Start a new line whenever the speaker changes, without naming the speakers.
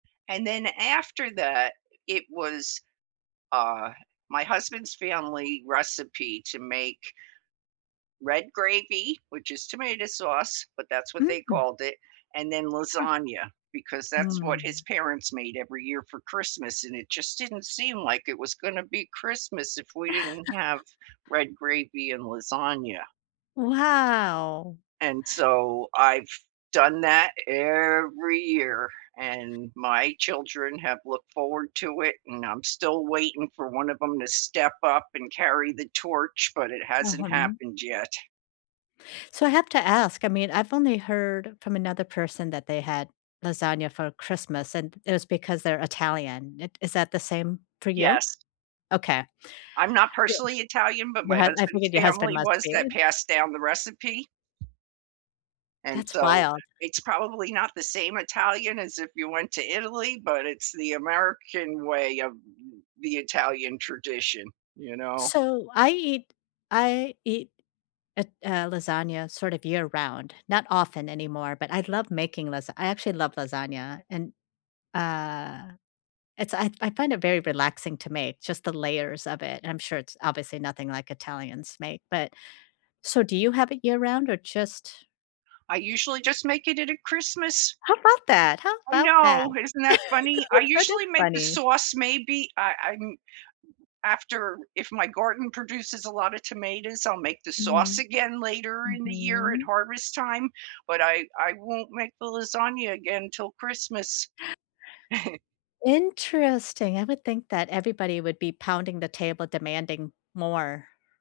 And then after that, it was, uh, my husband's family recipe to make red gravy, which is tomato sauce, but that's what they
Mm.
called it, and then
Huh.
lasagna, because that's what his
Mm.
parents made every year for Christmas, and it just didn't seem like it was gonna be Christmas if we didn't have red gravy and lasagna.
Wow.
And so, I've done that every year, and my children have looked forward to it, and I'm still waiting for one of 'em to step up and carry the torch, but it hasn't
Uh-huh.
happened yet.
So, I have to ask, I mean, I've only heard from another person that they had lasagna for Christmas, and it was because they're Italian, it is that the same for you?
Yes.
Okay.
I'm not personally
[unintelligible]
Italian, but
Your
my
hu I
husband's
figured your husband
family
must
was,
be.
that passed down the recipe. And
That's
so,
wild.
it's probably not the same Italian as if you went to Italy, but it's the American way of th th the Italian tradition, you know?
So, I eat I eat it uh, lasagna, sort of, year round, not often anymore, but I love making lasa I actually love lasagna, and, uh, it's I I find it very relaxing to make, just the layers of it, and I'm sure it's obviously nothing like Italians make, but so do you have it year round, or just
I usually just make it it at Christmas.
How 'bout that? How
I
'bout that?
know, isn't that funny? I
That is
usually make the
funny.
sauce, maybe I I'm after if my garden produces a lotta tomatoes, I'll make the sauce
Mhm.
again later in the year at
Mhm.
harvest time, but I I won't make the lasagna again 'til Christmas.
Interesting. I would think that everybody would be pounding the table demanding more.